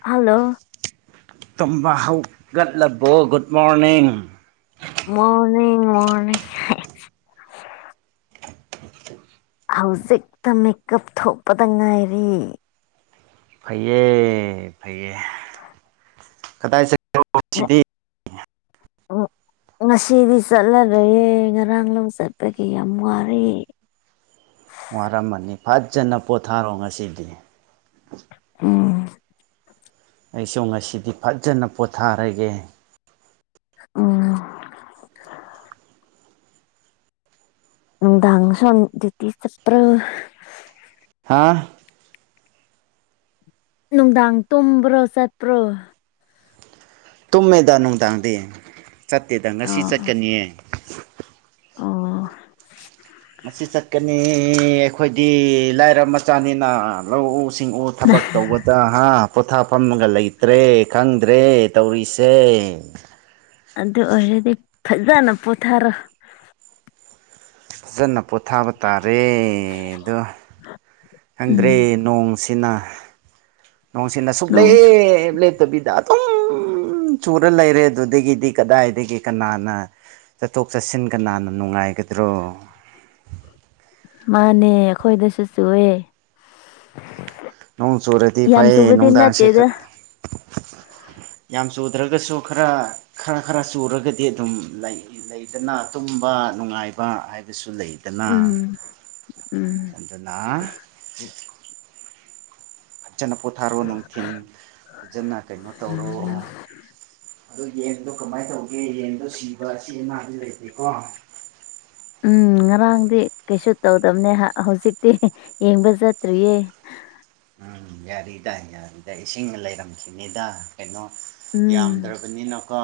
hello ꯇꯨꯝꯕ ꯍꯧꯒꯠꯂꯕꯣ good morning morning morning ꯍꯧꯖꯤꯛꯇ ꯃꯦꯀꯞ ꯊꯣꯛꯄꯗ ꯉꯥꯏꯔꯤ ꯐꯩꯌꯦ ꯐꯩꯌꯦ ꯀꯗꯥꯏ ꯆꯠ ꯑ ꯁꯤꯗꯤ ꯑ [unintelligible] ꯉꯁꯤꯗꯤ ꯆꯠꯂꯔꯣꯏꯌꯦ ꯉꯔꯥꯡ ꯂꯧ ꯆꯠꯄꯒꯤ ꯌꯥꯝ ꯋꯥꯔ ꯋꯥꯔꯝꯃꯅꯤ ꯐꯖꯅ ꯄꯣꯊꯥꯔꯣ ꯉꯁꯤꯗꯤ ꯎꯝ ꯑꯩꯁꯨ ꯉꯁꯤꯗꯤ ꯐꯖꯅ ꯄꯣꯊꯥꯔꯒꯦ ꯎ ꯅꯨꯡꯗꯥꯥꯡꯁꯨ ꯗꯤ꯭ꯌꯨꯇꯤ ꯆꯄ꯭ꯔꯣ ꯍꯥꯥ ꯅꯨꯡꯗꯥꯡ ꯇꯨꯝꯕ꯭ꯔꯣ ꯆꯠꯄ꯭ꯔꯣ ꯇꯨꯝꯃꯦꯗ ꯅꯨꯡꯗꯥꯡꯗꯤ ꯆꯠꯇꯦꯗ ꯉꯁꯤ ꯑꯣ ꯆꯠꯀꯅꯤꯌꯦ ꯑꯣ ꯉꯁꯤ ꯆꯠꯀꯅꯤ ꯑꯩꯈꯣꯏꯗꯤ ꯂꯥꯏꯔ ꯃꯆꯥꯅꯤꯅ ꯂꯧꯎꯁꯤꯡꯎ ꯊꯕꯛ ꯇꯧꯕꯗ ꯍꯥ ꯄꯣꯊꯥꯐꯝꯒ ꯂꯩꯇ꯭ꯔꯦ ꯈꯪꯗ꯭ꯔꯦ ꯇꯧꯔꯤꯁꯦ ꯑꯗꯨ ꯑꯣꯏꯔꯗꯤ ꯐꯖꯅ ꯄꯣꯊꯔꯣ ꯐꯖꯅ ꯄꯣꯊꯥꯕ ꯇꯥꯔꯦꯗꯣ ꯎ [unintelligible] ꯈꯪꯗ꯭ꯔꯦ ꯅꯣꯡꯁꯤꯅ ꯅꯣꯡꯁꯤꯅ ꯁꯨꯛ ꯅꯣꯡꯁꯨ ꯂꯦꯞ ꯂꯦꯞꯇꯕꯤꯗ ꯎꯝ ꯆꯨꯔ ꯂꯩꯔꯦ ꯑꯗꯨꯗꯒꯤꯗꯤ ꯀꯗꯥꯏꯗꯒꯤ ꯀꯅꯥꯅ ꯆꯠꯊꯣꯛ ꯆꯠꯁꯤꯟꯒ ꯅꯥꯟꯅ ꯅꯨꯡꯉꯥꯏꯒꯗ꯭ꯔꯣ ꯃꯥꯅꯦ ꯑꯩꯈꯣꯏꯗꯁꯨ ꯆꯨꯑꯦ ꯅꯣꯡ ꯆꯨꯔꯗꯤ ꯌꯥꯝ ꯐꯩꯌꯦ ꯆꯨꯕꯗꯤ ꯅꯨꯡꯗꯥꯡꯁꯦ ꯈ ꯅꯠꯇꯦꯗ ꯌꯥꯝ ꯆꯨꯗ꯭ꯔꯒꯁꯨ ꯈꯔ ꯈꯔ ꯈꯔ ꯆꯨꯔꯒꯗꯤ ꯑꯗꯨꯝ ꯂꯩ ꯂꯩꯗꯅ ꯇꯨꯝꯕ ꯅꯨꯡꯉꯥꯏꯕ ꯍꯥꯏꯕꯁꯨ ꯂꯩ ꯗꯅꯥ ꯎꯝ ꯎꯝ ꯑꯗꯨꯅꯥ ꯐꯖꯅ ꯄꯣꯊꯥꯔꯣ ꯅꯨꯡꯊꯤꯟ ꯐꯖꯅ ꯀꯩꯅꯣ ꯇꯧꯔꯣ ꯑꯗꯣ ꯌꯦꯟꯗꯣ ꯀꯃꯥꯏ ꯇꯧꯒꯦ ꯌꯦꯟꯗꯣ ꯁꯤꯕ ꯑꯁꯤ ꯑꯅꯥꯗꯤ ꯂꯩꯇꯦꯀꯣ ꯎꯝ ꯉꯔꯥꯡꯗꯤ ꯀꯩꯁꯨ ꯇꯧꯗꯕꯅꯦ ꯍ ꯍꯧꯖꯤꯛꯇꯤ ꯌꯦꯡꯕ ꯆꯠꯇ꯭ꯔꯤꯌꯦ ꯎꯝ ꯌꯥꯔꯤꯗ ꯌꯥꯔꯤꯗ ꯏꯁꯤꯡꯒ ꯂꯩꯔꯝꯈꯤꯅꯤꯗ ꯀꯩꯅꯣ ꯎꯝ ꯌꯥꯝꯗ꯭ꯔꯕꯅꯤꯅꯀꯣ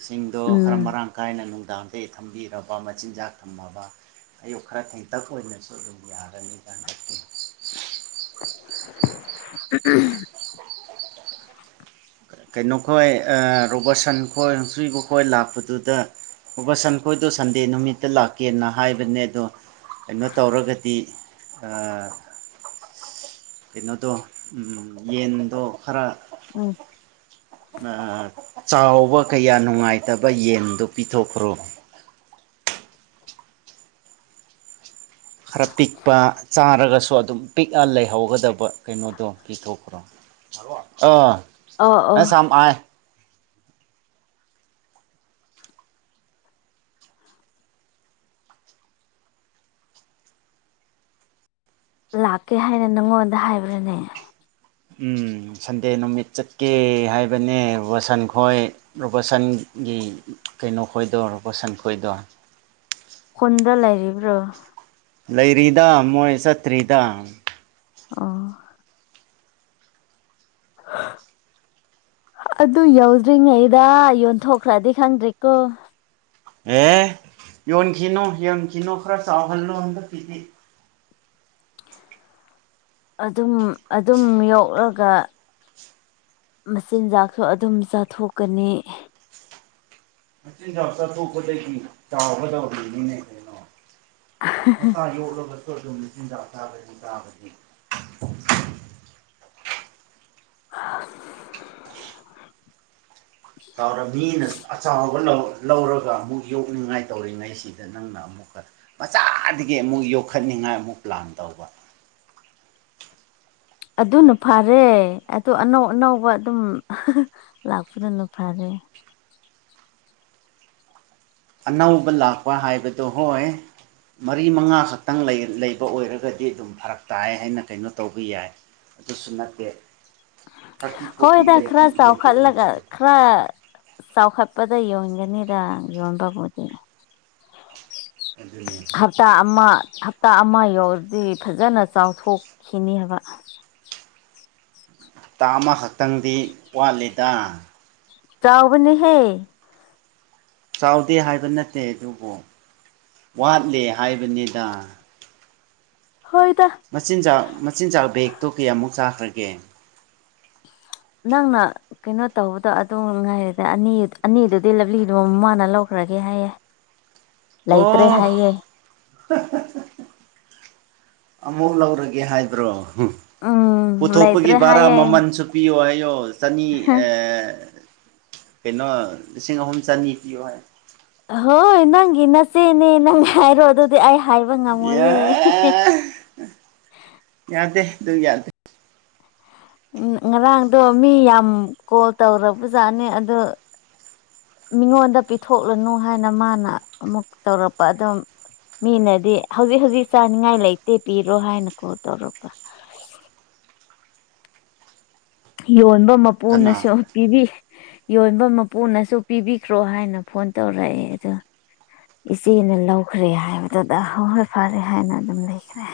ꯏꯁꯤꯡꯗꯣ ꯈꯔ ꯎꯝ ꯃꯔꯥꯡ ꯀꯥꯏꯅ ꯅꯨꯡꯗꯥꯡ ꯗꯤ ꯊꯝꯕꯤꯔꯕ ꯃꯆꯤꯟꯖꯥꯛ ꯊꯝꯃꯕ ꯑꯌꯨꯛ ꯈꯔ ꯊꯦꯟꯇꯛ ꯑꯣꯏꯅꯁꯨ ꯑꯗꯨꯝ ꯌꯥꯔꯅꯤ ꯍꯟꯗꯛꯇꯤ ꯎꯝꯎꯝ ꯀꯩꯅꯣ ꯈꯣꯏ ꯔꯣꯕꯔꯠꯁꯟ ꯈꯣꯏ [unintelligible] ꯈꯣꯏ ꯂꯥꯛꯄꯗꯨꯗ ꯔꯣꯕꯔꯠꯁꯟꯈꯣꯏꯗꯣ ꯁꯟꯗꯦ ꯅꯨꯃꯤꯠꯇ ꯂꯥꯛꯀꯦꯅ ꯍꯥꯏꯕꯅꯦ ꯑꯗꯣ ꯀꯩꯅꯣ ꯇꯧꯔꯒꯗꯤ ꯑ ꯀꯩꯅꯣꯗꯣ ꯌꯦꯟꯗꯣ ꯈꯔ ꯑꯧ ꯑ ꯆꯥꯎꯕ ꯀꯌꯥ ꯅꯨꯡꯉꯥꯏꯇꯕ ꯌꯦꯟꯗꯨ ꯄꯤꯊꯣꯛꯈ꯭ꯔꯣ ꯈꯔ ꯄꯤꯛꯄ ꯆꯥꯔꯒꯁꯨ ꯑꯗꯨꯝ ꯄꯤꯛꯑ ꯂꯩꯍꯧꯒꯗꯕ ꯀꯩꯅꯣꯗꯣ ꯄꯤꯊꯣꯛꯈ꯭ꯔꯣ ꯑꯣ ꯑ ꯑꯣ [unintelligible] ꯁꯝ ꯑꯥꯏ ꯂꯥꯛꯀꯦ ꯍꯥꯏꯅ ꯅꯪꯉꯣꯟꯗ ꯍꯥꯏꯕ꯭ꯔꯅꯦ ꯎꯝ ꯁꯟꯗꯦ ꯅꯨꯃꯤꯠ ꯆꯠꯀꯦ ꯍꯥꯏꯕꯅꯦ ꯔꯣꯁꯟ ꯈꯣꯏ ꯔꯣꯕꯥꯔꯠꯁꯟꯒꯤ ꯀꯩꯅꯣ ꯈꯣꯏꯗꯣ ꯔꯣꯕꯥꯔꯠꯁꯟ ꯈꯣꯏꯗꯣ ꯈꯨꯟꯗ ꯂꯩꯥꯏꯔꯤꯕ꯭ꯔꯣ ꯂꯩꯔꯤꯗ ꯃꯣꯏ ꯆꯠꯇ꯭ꯔꯤꯗ ꯑꯣ [inaudible] ꯑꯗꯨ ꯌꯧꯗ꯭ꯔꯤꯉꯩꯗ ꯌꯣꯟꯊꯣꯛꯈ꯭ꯔꯗꯤ ꯈꯪꯗ꯭ꯔꯦꯀꯣ ꯑꯦ ꯌꯣꯟꯈꯤꯅꯨ ꯌꯣꯟꯈꯤꯅꯨ ꯈꯔ ꯆꯥꯎꯍꯜꯂꯨ ꯍꯟꯗꯛꯀꯤꯗꯤ ꯑꯗꯨꯝ ꯑꯗꯨꯝ ꯌꯣꯛꯔꯒ ꯃꯆꯤꯟꯖꯥꯛꯁꯨ ꯑꯗꯨꯝ ꯆꯥꯊꯣꯛꯀꯅꯤ ꯃꯆꯤꯟꯖꯥꯛ ꯆꯥꯊꯣꯛꯄꯗꯒꯤ ꯆꯥꯎꯒꯗꯧꯔꯤꯅꯤꯅꯦ ꯀꯩꯅꯣ ꯃꯆꯥ ꯌꯣꯛꯂꯒꯁꯨ ꯑꯗꯨꯝ ꯃꯆꯤꯟꯖꯥꯛ ꯆꯥꯕꯗꯤ ꯆꯥꯒꯅꯤ ꯇꯧꯔ ꯃꯤꯅ ꯑꯆꯥꯎꯕ ꯂꯧ ꯂꯧꯔꯒ ꯑꯃꯨꯛ ꯌꯣꯛꯅꯤꯡꯉꯥꯏ ꯇꯧꯔꯤꯉꯩꯁꯤꯗ ꯅꯪꯅ ꯑꯃꯨꯛ ꯃꯆꯥꯗꯒꯤ ꯑꯃꯨꯛ ꯌꯣꯛꯈꯠꯅꯤꯡꯉꯥꯏ ꯑꯃꯨꯛ ꯄ꯭ꯂꯥꯟ ꯇꯧꯕ ꯑꯗꯨꯅ ꯐꯥꯔꯦ ꯑꯗꯨ ꯑꯅꯧ ꯑꯅꯧꯕ ꯑꯗꯨꯝ ꯂꯥꯛꯄꯗꯨꯅ ꯐꯔꯦ ꯑꯅꯧꯕ ꯂꯥꯛꯄ ꯍꯥꯏꯕꯗꯨ ꯍꯣꯏ ꯃꯔꯤ ꯃꯉꯥ ꯈꯛꯇꯪ ꯂꯩ ꯂꯩꯕ ꯑꯣꯏꯔꯒꯗꯤ ꯑꯗꯨꯝ ꯐꯔꯛ ꯇꯥꯏ ꯍꯥꯏꯅ ꯀꯩꯅꯣ ꯇꯧꯕ ꯌꯥꯏ ꯑꯗꯨꯁꯨ ꯅꯠꯇꯦ ꯊꯥꯔꯇꯤ ꯐꯣꯔꯇꯤ ꯍꯣꯏꯗ ꯂꯩ [inaudible] ꯈꯔ ꯆꯥꯎꯈꯠꯂꯒ ꯈꯔ ꯆꯥꯎꯈꯠꯄꯗ ꯌꯣꯟꯒꯅꯤꯗ ꯌꯣꯟꯕꯕꯨꯗꯤ [inaudible] ꯍꯞ ꯇꯥ ꯑꯃ ꯍꯞꯇꯥ ꯑꯃ ꯌꯧꯔꯗꯤ ꯐꯖꯅ ꯆꯥꯎꯊꯣꯛꯈꯤꯅꯤ ꯍꯥꯏꯕ ꯇꯥ ꯑꯃꯈꯛꯇꯪꯗꯤ ꯋꯥꯠꯂꯤꯗ ꯆꯥꯎꯕꯅꯤꯍꯦ ꯆꯥꯎꯗꯦ ꯍꯥꯏꯕ ꯅꯠꯇꯦ ꯑꯗꯨꯕꯨ ꯋꯥꯠꯂꯦ ꯍꯥꯏꯕꯅꯤꯗ ꯍꯣꯏꯗ ꯃꯆꯤꯟꯖꯥꯛ ꯃꯆꯤꯟꯖꯥꯛ ꯕꯦꯛꯇꯣ ꯀꯌꯥꯃꯨꯛ ꯆꯥꯈ꯭ꯔꯒꯦ ꯅꯪꯅ ꯀꯩꯅꯣ ꯇꯧꯕꯗꯣ ꯑꯗꯨ ꯉꯥꯏꯔꯦꯗ ꯑꯅꯤ ꯑꯅꯤꯗꯨꯗꯤ ꯂꯞꯂꯤꯗꯨ ꯃꯃꯥꯅ ꯂꯧꯈ꯭ꯔꯒꯦ ꯍꯥꯏꯌꯦꯦ ꯂꯩꯩꯇ꯭ꯔꯦ ꯑꯣ ꯍꯥꯏꯌꯦ ꯑꯃꯨꯛ ꯂꯧꯔꯒꯦ ꯍꯥꯏꯕ꯭ꯔꯣ ꯎꯝ ꯄꯨꯊꯣꯛꯄꯒꯤ ꯂꯩꯇ꯭ꯔꯦ ꯚꯔꯥ ꯍꯥꯏꯌꯦ ꯃꯃꯜꯁꯨ ꯄꯤꯌꯣ ꯍꯥꯏꯌꯣ ꯆꯅꯤ ꯑ ꯀꯩꯅꯣ ꯂꯤꯁꯤꯡ ꯑꯍꯨꯝ ꯆꯅꯤ ꯄꯤꯌꯣ ꯍꯥꯏ ꯍꯣꯏ ꯅꯪꯒꯤ ꯅꯆꯦꯅꯦ ꯅꯪ ꯍꯥꯏꯔꯣ ꯑꯗꯨꯗꯤ ꯑꯩ ꯍꯥꯏꯕ ꯉꯝꯃꯣꯏꯌꯦꯦ ꯌꯥꯗꯦ ꯑꯗꯨ ꯌꯥꯗꯦ ꯉꯔꯥꯡꯗꯣ ꯃꯤ ꯌꯥꯝ ꯀꯣꯜ ꯇꯧꯔꯕꯖꯥꯠꯅꯤ ꯑꯗ ꯃꯤꯉꯣꯟꯗ ꯄꯤꯊꯣꯛꯂꯅꯨ ꯍꯥꯏꯅ ꯃꯥꯅ ꯑꯃꯨꯛ ꯇꯧꯔꯛꯄ ꯑꯗꯨꯝ ꯃꯤꯅꯗꯤ ꯍꯧꯖꯤꯛ ꯍꯧꯖꯤꯛ ꯆꯥꯅꯤꯡꯉꯥꯏ ꯂꯩꯇꯦ ꯄꯤꯔꯣ ꯍꯥꯏꯅ ꯀꯣꯜ ꯇꯧꯔꯛꯄ ꯌꯣꯟꯕ ꯃꯄꯨꯅꯁꯨ ꯀꯅꯥ ꯄꯤꯕꯤ ꯌꯣꯟꯕ ꯃꯄꯨꯅꯁꯨ ꯄꯤꯕꯤꯈ꯭ꯔꯣ ꯍꯥꯏꯅ ꯐꯣꯟ ꯇꯧꯔꯛꯑꯦ ꯑꯗꯣ ꯏꯆꯦꯅ ꯂꯧꯈ꯭ꯔꯦ ꯍꯥꯏꯕꯗꯨꯗ ꯍꯣꯏ ꯍꯣꯏ ꯐꯔꯦ ꯍꯥꯏꯅ ꯑꯗꯨꯝ ꯂꯩꯈ꯭ꯔꯦ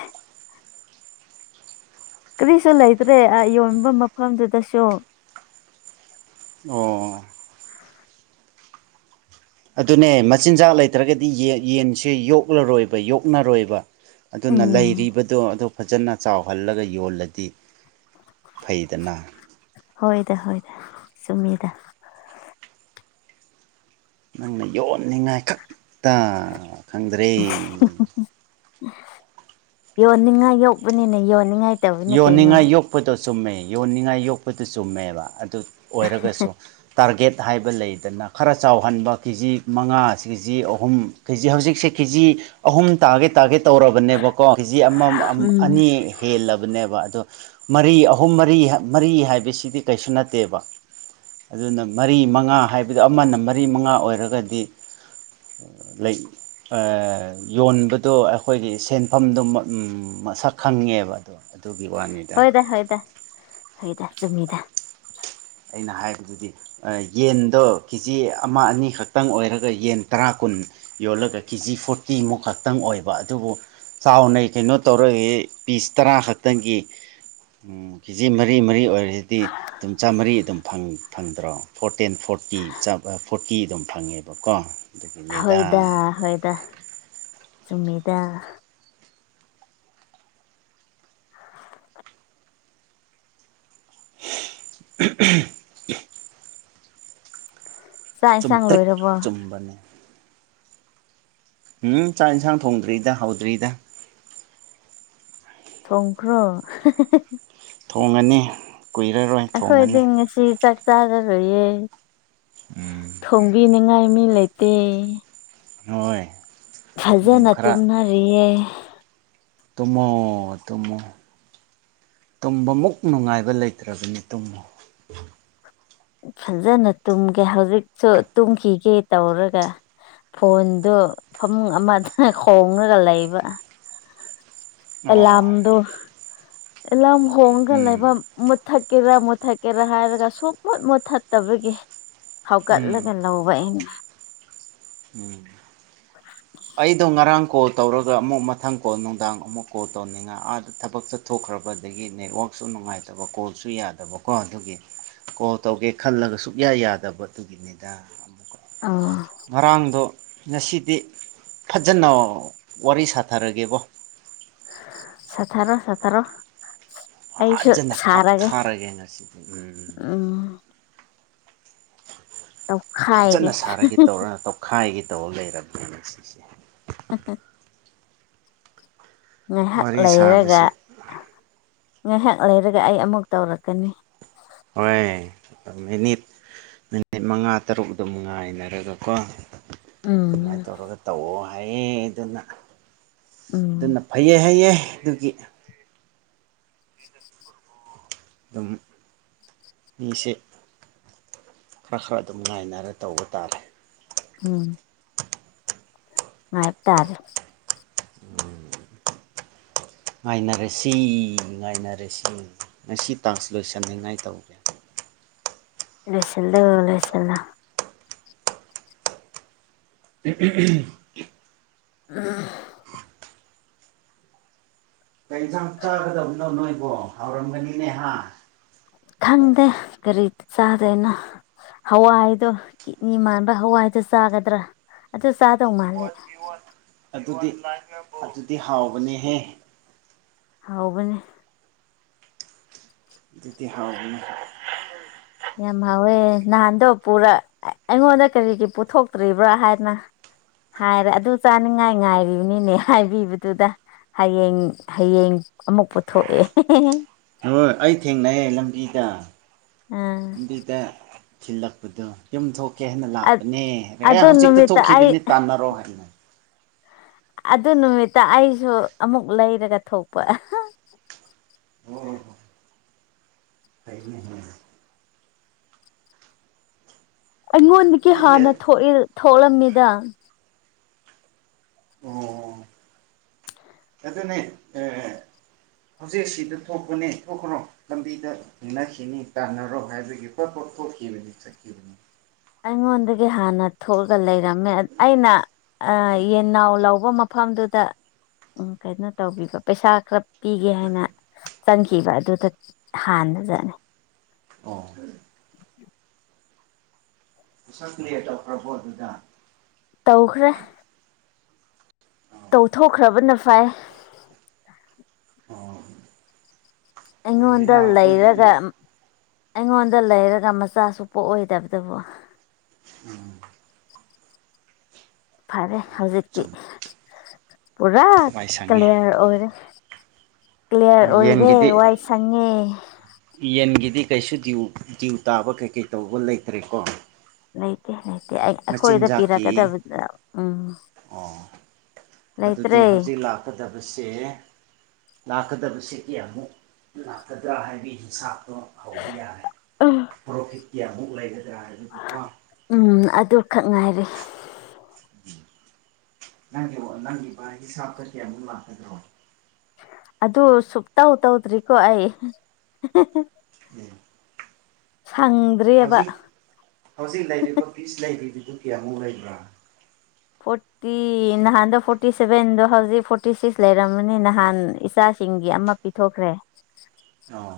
ꯀꯔꯤꯁꯨ ꯂꯩꯇ꯭ꯔꯦ ꯌꯣꯟꯕ ꯃꯐꯝꯗꯨꯗꯁꯨ ꯑꯣ ꯑꯗꯨꯅꯦ ꯃꯆꯤꯟꯖꯥꯛ ꯂꯩꯇ꯭ꯔꯒꯗꯤ ꯌꯦꯟꯁꯦ ꯌꯣꯛꯂꯔꯣꯏꯕ ꯌꯣꯛꯅꯔꯣꯏꯕ ꯑꯗꯨꯅ ꯎꯝ ꯂꯩꯔꯤꯕꯗꯣ ꯑꯗꯨ ꯐꯖꯅ ꯆꯥꯎꯍꯜꯂꯒ ꯌꯣꯜꯂꯗꯤ ꯐꯩꯗꯅ ꯍꯣꯏꯗ ꯍꯣꯏꯗ ꯆꯨꯝꯃꯤꯗ ꯅꯪꯅ ꯌꯣꯟꯅꯤꯡꯉꯥꯏ ꯈꯛꯇ ꯈꯪꯗ꯭ꯔꯦ ꯎ ꯌꯣꯟꯅꯤꯡꯉꯥꯏ ꯌꯣꯛꯧꯕꯅꯤꯅꯦ ꯌꯣꯟꯅꯤꯡꯉꯥꯏ ꯇꯧꯕꯅꯦ ꯀꯩꯅꯣ ꯌꯣꯟꯅꯤꯡꯉꯥꯏ ꯌꯣꯛꯄꯗꯣ ꯆꯨꯝꯃꯦ ꯌꯣꯟꯅꯤꯡꯉꯥꯏ ꯌꯣꯛꯄꯗꯨ ꯆꯨꯝꯃꯦꯕ ꯑꯗꯨ ꯑꯣꯏꯔꯒꯁꯨ ꯇꯥꯔꯒꯦꯠ ꯍꯥꯏꯕ ꯂꯩꯗꯅ ꯈꯔ ꯆꯥꯎꯍꯟꯕ ꯀꯦꯖꯤ ꯃꯉꯥ ꯀꯦꯖꯤ ꯑꯍꯨꯝ ꯀꯦꯖꯤ ꯍꯧꯖꯤꯛꯁꯦ ꯀꯦꯖꯤ ꯑꯍꯨꯝ ꯇꯥꯔꯒꯦ ꯇꯥꯔꯒꯦ ꯇꯧꯔꯕꯅꯦꯕꯀꯣ ꯀꯦꯖꯤ ꯑꯃ ꯎꯝ ꯑꯅꯤ ꯍꯦꯜꯂꯕ ꯕ ꯑ ꯃꯔꯤ ꯑꯍꯨꯝ ꯃꯔꯤ ꯃꯔꯤ ꯍꯥꯏꯕꯁꯤꯗꯤ ꯀꯩꯁꯨ ꯅꯠꯇꯦꯕ ꯑꯗꯨꯅ ꯃꯔꯤ ꯃꯉꯥ ꯍꯥꯏꯕꯗꯨ ꯑꯃꯅ ꯃꯔꯤ ꯃꯉꯥ ꯑꯣꯏꯔꯒꯗꯤ ꯂꯩ ꯌꯣꯟꯕꯗꯣ ꯑꯩꯈꯣꯏꯒꯤ ꯁꯦꯟꯐꯝꯗꯣ ꯃꯁꯛ ꯈꯪꯉꯦꯕ [inaudible] ꯋꯥꯅꯤꯗ ꯍꯣꯏꯗ ꯍꯣꯏꯗ ꯍꯣꯏꯗ ꯁꯃꯗ ꯑꯩꯅ ꯍꯥꯏꯕꯗꯨꯗꯤ ꯌꯦꯟꯗꯣ ꯀꯦꯖꯤ ꯑꯃ ꯑꯅꯤꯈꯛꯇꯪ ꯑꯣꯏꯔꯒ ꯌꯦꯟ ꯇꯔꯥ ꯀꯨꯟ ꯌꯣꯜꯂꯒ ꯀꯦ ꯖꯤ ꯐꯣꯔꯇꯤꯃꯨꯛ ꯈꯛꯇꯪ ꯑꯣꯏꯕ ꯑꯗꯨꯕꯨ ꯆꯥꯎꯅ ꯀꯩꯅꯣ ꯇꯧꯔꯒꯦ ꯄꯤꯁ ꯇꯔꯥ ꯈꯛꯇꯪꯒꯤ ꯎꯝ ꯀꯦꯖꯤ ꯃꯔꯤ ꯃꯔꯤ ꯑꯣꯏꯔꯁꯤꯗꯤ ꯑꯗꯨꯨꯝ ꯆꯥꯃꯔꯤ ꯐꯪꯗ꯭ꯔꯣ ꯐꯣꯔꯇꯦꯟ ꯐꯣꯔꯇꯤ ꯐꯣꯔꯇꯤ ꯑꯗꯨꯝ ꯐꯪꯉꯦꯕꯀꯣ ꯑꯗꯨꯒꯤꯅꯦꯗ ꯍꯣꯏꯗ ꯍꯣꯏꯗ ꯆꯨꯝꯃꯤꯗ [inaudible] ꯆꯥꯛ ꯏꯟꯁꯥꯡ ꯂꯣꯏꯔꯕꯣ ꯍꯕꯅꯦ ꯎꯝ ꯆꯥꯛ ꯌꯦꯟꯁꯥꯡ ꯊꯣꯡꯗ꯭ꯔꯤꯗ ꯍꯧꯗ꯭ꯔꯤꯗ ꯁꯪꯈ꯭ꯔ ꯊꯣꯡꯉꯅꯤ ꯀꯨꯏꯔꯔꯣꯏ ꯑꯩꯈꯣꯏꯗꯤ ꯊꯣꯡꯉꯅꯤ ꯉꯁꯤ ꯆ ꯆꯥꯔꯔꯣꯏꯌꯦꯦ ꯎꯝ ꯊꯣꯡꯕꯤꯅꯤꯉꯥꯏ ꯃꯤ ꯂꯩꯇꯦ ꯍꯣꯏ ꯑꯗꯨꯝ ꯐꯖꯅ ꯈꯔ ꯇꯨꯝꯅꯔꯤꯌꯦ ꯇꯃꯣ ꯇꯃꯣ ꯇꯨꯝꯕꯃꯨꯛ ꯅꯨꯡꯉꯥꯏꯕ ꯂꯩꯇ꯭ꯔꯕꯅꯤ ꯇꯨꯝꯃꯨ ꯐꯖꯅ ꯇꯨꯝꯒꯦ ꯍꯧꯖꯤꯛꯁꯨ ꯇꯨꯝꯈꯤꯒꯦ ꯇꯧꯔꯒ ꯐꯣꯟꯗ ꯐꯃꯨꯡ ꯑꯃꯗꯅ ꯈꯣꯡꯉꯒ ꯂꯩꯕ ꯑꯣ ꯑꯦꯂꯥꯔꯝꯗꯣ ꯑꯦꯂꯥꯔꯝ ꯍꯣꯡꯉꯒ ꯎꯝ ꯂꯩꯕ ꯃꯨꯠꯊꯠꯀꯦꯔ ꯃꯨꯠꯊꯠꯀꯦꯔ ꯍꯥꯏꯔꯒ ꯁꯨꯝ ꯃꯨꯠ ꯃꯨꯠꯊꯠꯇꯕꯒꯤ ꯎꯝ ꯍꯧꯒꯠꯂꯒꯂ ꯍꯕ ꯎꯝ ꯑꯩꯗꯣ ꯉꯔꯥꯡ ꯀꯣꯠ ꯇꯧꯔꯒ ꯑꯃꯨꯛ ꯃꯊꯪ ꯀꯣꯜ ꯅꯨꯡꯗꯥꯡ ꯑꯃꯨꯛ ꯀꯣꯜ ꯇꯧꯅꯤꯡꯉ ꯑꯥꯗ ꯊꯕꯛ ꯆꯠꯊꯣꯛꯈ꯭ꯔꯕꯗꯒꯤ ꯅꯦꯠꯋꯥꯛ ꯁ ꯅꯨꯡꯉꯥꯏꯇꯕ ꯀꯣꯜꯁꯨ ꯌꯥꯗꯕꯀꯣ ꯑꯗꯨꯒꯤ ꯀꯣ ꯇꯧꯒꯦ ꯈꯜꯂꯒ ꯁꯨꯛꯌꯥ ꯌꯥꯗꯕ ꯑꯗꯨꯒꯤꯅꯤꯗ ꯑꯃꯨꯛꯀ ꯑ ꯉꯔꯥꯡꯗꯣ ꯉꯁꯤꯗꯤ ꯐꯖꯅ ꯋꯥꯔꯤ ꯁꯥꯊꯔꯒꯦꯕꯣ ꯁꯊꯔꯣ ꯁꯇꯔꯣ ꯑꯩꯁꯨ ꯐꯖꯅ ꯁꯥꯔꯒꯦ ꯀꯥꯞꯊꯥꯔꯒꯦ ꯉꯁꯤꯗꯤ ꯎꯝ ꯇꯧꯈꯥꯏꯒꯦ ꯐꯖꯅ ꯁꯥꯔꯒꯦ ꯇꯧꯔ ꯇꯧꯈꯥꯏꯒꯦ ꯇꯧꯔ ꯂꯩꯔꯕꯅꯦꯅ ꯁꯤꯁꯦ ꯍ ꯍ ꯉꯥꯏꯍꯥꯛ ꯋꯥꯔꯤ ꯂꯩꯔꯒ ꯁꯥꯕꯁꯦ ꯉꯥꯏꯍꯥꯛ ꯂꯩꯔꯒ ꯑꯩ ꯑꯃꯨꯛ ꯇꯧꯔꯛꯀꯅꯤ ꯍꯣꯏ ꯃꯤꯅꯤꯠ ꯃꯤꯅꯤꯠ ꯃꯉꯥ ꯇꯔꯨꯛ ꯑꯗꯨꯝ ꯉꯥꯏꯅꯔꯒꯀꯣ ꯎꯝ ꯑꯗꯨꯃꯥꯏꯅ ꯇꯧꯔꯒ ꯇꯧꯑꯣ ꯍꯥꯏꯌꯦ ꯑꯗꯨꯅ ꯎꯝ ꯑꯗꯨꯅ ꯐꯩꯌꯦ ꯍꯥꯏꯩꯌꯦ ꯑꯗꯨꯒꯤ ꯑꯗꯨꯝ ꯃꯤꯁꯦ ꯈꯔ ꯈꯔ ꯑꯗꯨꯝ ꯉꯥꯏꯅꯔ ꯇꯧꯕ ꯇꯥꯔꯦ ꯎꯝ ꯉꯥꯏꯕ ꯇꯥꯔꯦ ꯎꯝ ꯉꯥꯏꯅꯔꯁꯤ ꯉꯥꯏꯅꯔꯁꯤ ꯉꯁꯤ ꯇ꯭ꯔꯥꯟꯁꯂꯣꯏꯁꯟꯅꯤꯡꯉꯥꯏ ꯇꯧꯒꯦ ꯂꯁꯗ ꯂꯩꯁꯗ ꯎꯝ ꯎꯝ ꯎ ꯀ ꯌꯦꯟꯁꯥꯡ ꯆꯥꯒꯗꯕꯅꯣ ꯅꯣꯏꯕꯣ ꯍꯥꯎꯔꯝꯒꯅꯤꯅꯦꯍ ꯈꯪꯗꯦ ꯀꯔꯤ ꯆꯥꯗꯦꯅ ꯍꯋꯥꯏꯗꯣ ꯀꯤꯠꯅꯤ ꯃꯥꯟꯕ ꯍꯋꯥꯏꯗꯨꯣ ꯆꯥꯒꯗ꯭ꯔꯥ ꯑꯗꯨ ꯆꯥꯗꯧ ꯃꯥꯜꯂꯦ ꯑꯗꯨꯗꯤ ꯑꯗꯨꯗꯤ ꯍꯥꯎꯕꯅꯦꯍꯦ ꯍꯕꯅꯦ ꯑꯗꯨꯗꯤ ꯍꯥꯎ ꯌꯥꯝ ꯍꯥꯎꯋꯦ ꯅꯍꯥꯟꯗꯣ ꯄꯨꯔ ꯑꯩꯉꯣꯟꯗ ꯀꯔꯤꯒꯤ ꯄꯨꯊꯣꯛꯇ꯭ꯔꯤꯕ꯭ꯔꯥ ꯍꯥꯏꯅ ꯍꯥꯏꯔ ꯑꯗꯨ ꯆꯥꯅꯤꯡꯉꯥꯏ ꯉꯥꯏꯔꯤꯕꯅꯤꯅꯦ ꯍꯥꯏꯕꯤꯕꯗꯨꯗ ꯍꯌꯦꯡ ꯍꯌꯦꯡ ꯑꯃꯨꯛ ꯄꯨꯊꯣꯛꯑꯦ ꯍꯣꯏ ꯑꯩ ꯊꯦꯡꯅꯩꯌꯦ ꯂꯝꯕꯤꯗ ꯑꯥ ꯂꯝꯕꯤꯗ ꯊꯤꯜꯂꯛꯄꯗꯣ ꯌꯨꯝ ꯊꯣꯛꯀꯦ ꯍꯥꯏꯅ ꯂꯥꯛꯄꯅꯦ ꯑꯦ ꯑꯗꯨ ꯍꯧꯖꯤꯛꯇ ꯅꯨꯃꯤꯠꯇ ꯑꯩ ꯊꯣꯛꯈꯤꯕꯅꯤ ꯇꯥꯟꯅꯔꯣ ꯍꯥꯏꯅ ꯑꯗꯨ ꯅꯨꯃꯤꯠꯇ ꯑꯩꯁꯨ ꯑꯃꯨꯛ ꯂꯩꯔꯒ ꯊꯣꯛꯄ ꯑꯣ ꯍ ꯀꯅ ꯑꯩꯉꯣꯟꯗꯒꯤ ꯑꯩꯗꯤ ꯍꯥꯟꯅ ꯊꯣꯛꯂꯝꯃꯤꯗ ꯑꯣ ꯑꯗꯨ ꯑꯗꯨꯅꯤ ꯑꯦ ꯍꯧꯖꯤꯛ ꯁꯤꯗ ꯊꯣꯛꯄꯅꯤ ꯊꯣꯛꯈ꯭ꯔꯣ ꯂꯝꯕꯤꯗ ꯊꯦꯡꯅꯈꯤꯅꯤ ꯇꯥꯟꯅꯔꯣ ꯍꯥꯏꯕꯒꯤ ꯇꯣꯈꯤꯕꯕ ꯊꯈꯤꯕꯅꯤ ꯑꯩꯉꯣꯟꯗꯒꯤ ꯍꯥꯟꯅ ꯊꯣꯛꯂꯒ ꯂꯩꯔꯝꯃꯦ ꯑꯩꯅ ꯌꯦꯟꯅꯥꯎ ꯂꯧꯕ ꯃꯐꯝꯗꯨꯗ ꯎ ꯀꯩꯅꯣ ꯇꯧꯕꯤꯕ ꯄꯩꯁꯥ ꯈꯔ ꯄꯤꯒꯦ ꯍꯥꯏꯅ ꯆꯪꯈꯤꯕ ꯑꯗꯨꯗ ꯍꯥꯟꯅꯖꯠꯅꯦ ꯑꯣ [unintelligible] ꯅꯦꯠ ꯇꯧꯈ꯭ꯔꯕꯣ ꯑꯗꯨꯗ ꯇꯧꯈ꯭ꯔꯦ ꯇꯧꯊꯣꯛꯈ꯭ꯔꯕꯅ ꯐꯩ ꯑꯣ ꯍꯣꯏ ꯑꯩꯉꯣꯟꯗ ꯂꯩꯔꯒ ꯏꯅꯥꯎꯈꯣꯏꯒꯤꯗꯣ ꯑꯩꯉꯣꯟꯗ ꯂꯩꯔꯒ ꯃꯆꯥꯁꯨꯨ ꯄꯣꯛꯑꯣꯏꯗꯕꯗꯨꯕꯨ ꯎꯝ ꯐꯔꯦ ꯍꯧꯖꯤꯛꯇꯤ ꯆꯨꯝ ꯄꯨꯔꯥ ꯋꯥꯏ ꯁꯪꯉꯦ ꯀꯂꯤꯌꯥꯔ ꯑꯣꯏꯔꯦ ꯀ꯭ꯂꯤꯌꯥꯔ ꯑꯣꯏꯔꯦ ꯌꯦꯟꯒꯤꯗꯤ ꯋꯥꯏ ꯁꯪꯉꯦ ꯌꯦꯟꯒꯤꯗꯤ ꯀꯩꯁꯨ ꯗꯤꯎ ꯗꯤꯎ ꯇꯥꯕ ꯀꯩꯀꯩ ꯇꯧꯕ ꯂꯩꯇ꯭ꯔꯦꯀꯣ ꯂꯩꯇꯦ ꯂꯩꯇꯦ ꯑꯩꯈꯣꯏꯗ ꯃꯆꯤꯟꯖꯥꯛꯀꯤ ꯄꯤꯔꯛꯀꯗꯕꯗꯨꯗ ꯎꯝ ꯑꯣ ꯂꯩꯇ꯭ꯔꯦ ꯀꯗꯕꯁꯦ ꯂꯥꯛꯀꯗꯕꯁꯦ ꯀꯌꯥꯃꯨꯛ ꯂꯥꯛꯀꯗ꯭ꯔꯥ ꯍꯥꯏꯕꯒꯤ ꯍꯤꯁꯥꯕ ꯗꯣ ꯍꯧꯕ ꯌꯥꯔꯦ ꯄ꯭ꯔꯣꯐꯤꯠ ꯀꯌꯥꯃꯨꯛ ꯂꯩꯒꯗ꯭ꯔꯥ ꯍꯥꯏꯕꯗꯨꯀꯣ ꯎꯝ ꯑꯗꯨ ꯈꯛ ꯉꯥꯏꯔꯦ ꯅꯪꯒꯤ ꯅꯪꯒꯤ ꯕꯥ ꯍꯤꯁꯥꯞꯇ ꯀꯌꯥꯃꯨꯛ ꯂꯥꯛꯀꯗ꯭ꯔꯣ ꯑꯗꯨ ꯁꯨꯛꯇꯧ ꯇꯧꯗ꯭ꯔꯤꯀꯣ ꯑꯩ ꯎꯝ ꯁꯪꯗ꯭ꯔꯦꯕ ꯐꯤꯁ ꯂꯩꯔꯤꯗꯨꯗꯨ ꯀꯌꯥꯃꯨꯛ ꯂꯩꯕ꯭ꯔꯥ ꯐꯣꯔ ꯐꯣꯔꯇꯤ ꯅꯍꯥꯟꯗꯣ ꯐꯣꯔꯇꯤ ꯁꯚꯦꯟꯗꯣ ꯍꯧꯖꯤꯛ ꯐꯣꯔꯇꯤ ꯁꯤꯛꯁ ꯂꯩꯔꯝꯃꯅꯤ ꯅꯍꯥꯟ ꯏꯆꯥꯁꯤꯡꯒꯤ ꯑꯃ ꯄꯤꯊꯣꯛꯈ꯭ꯔꯦ ꯑꯣ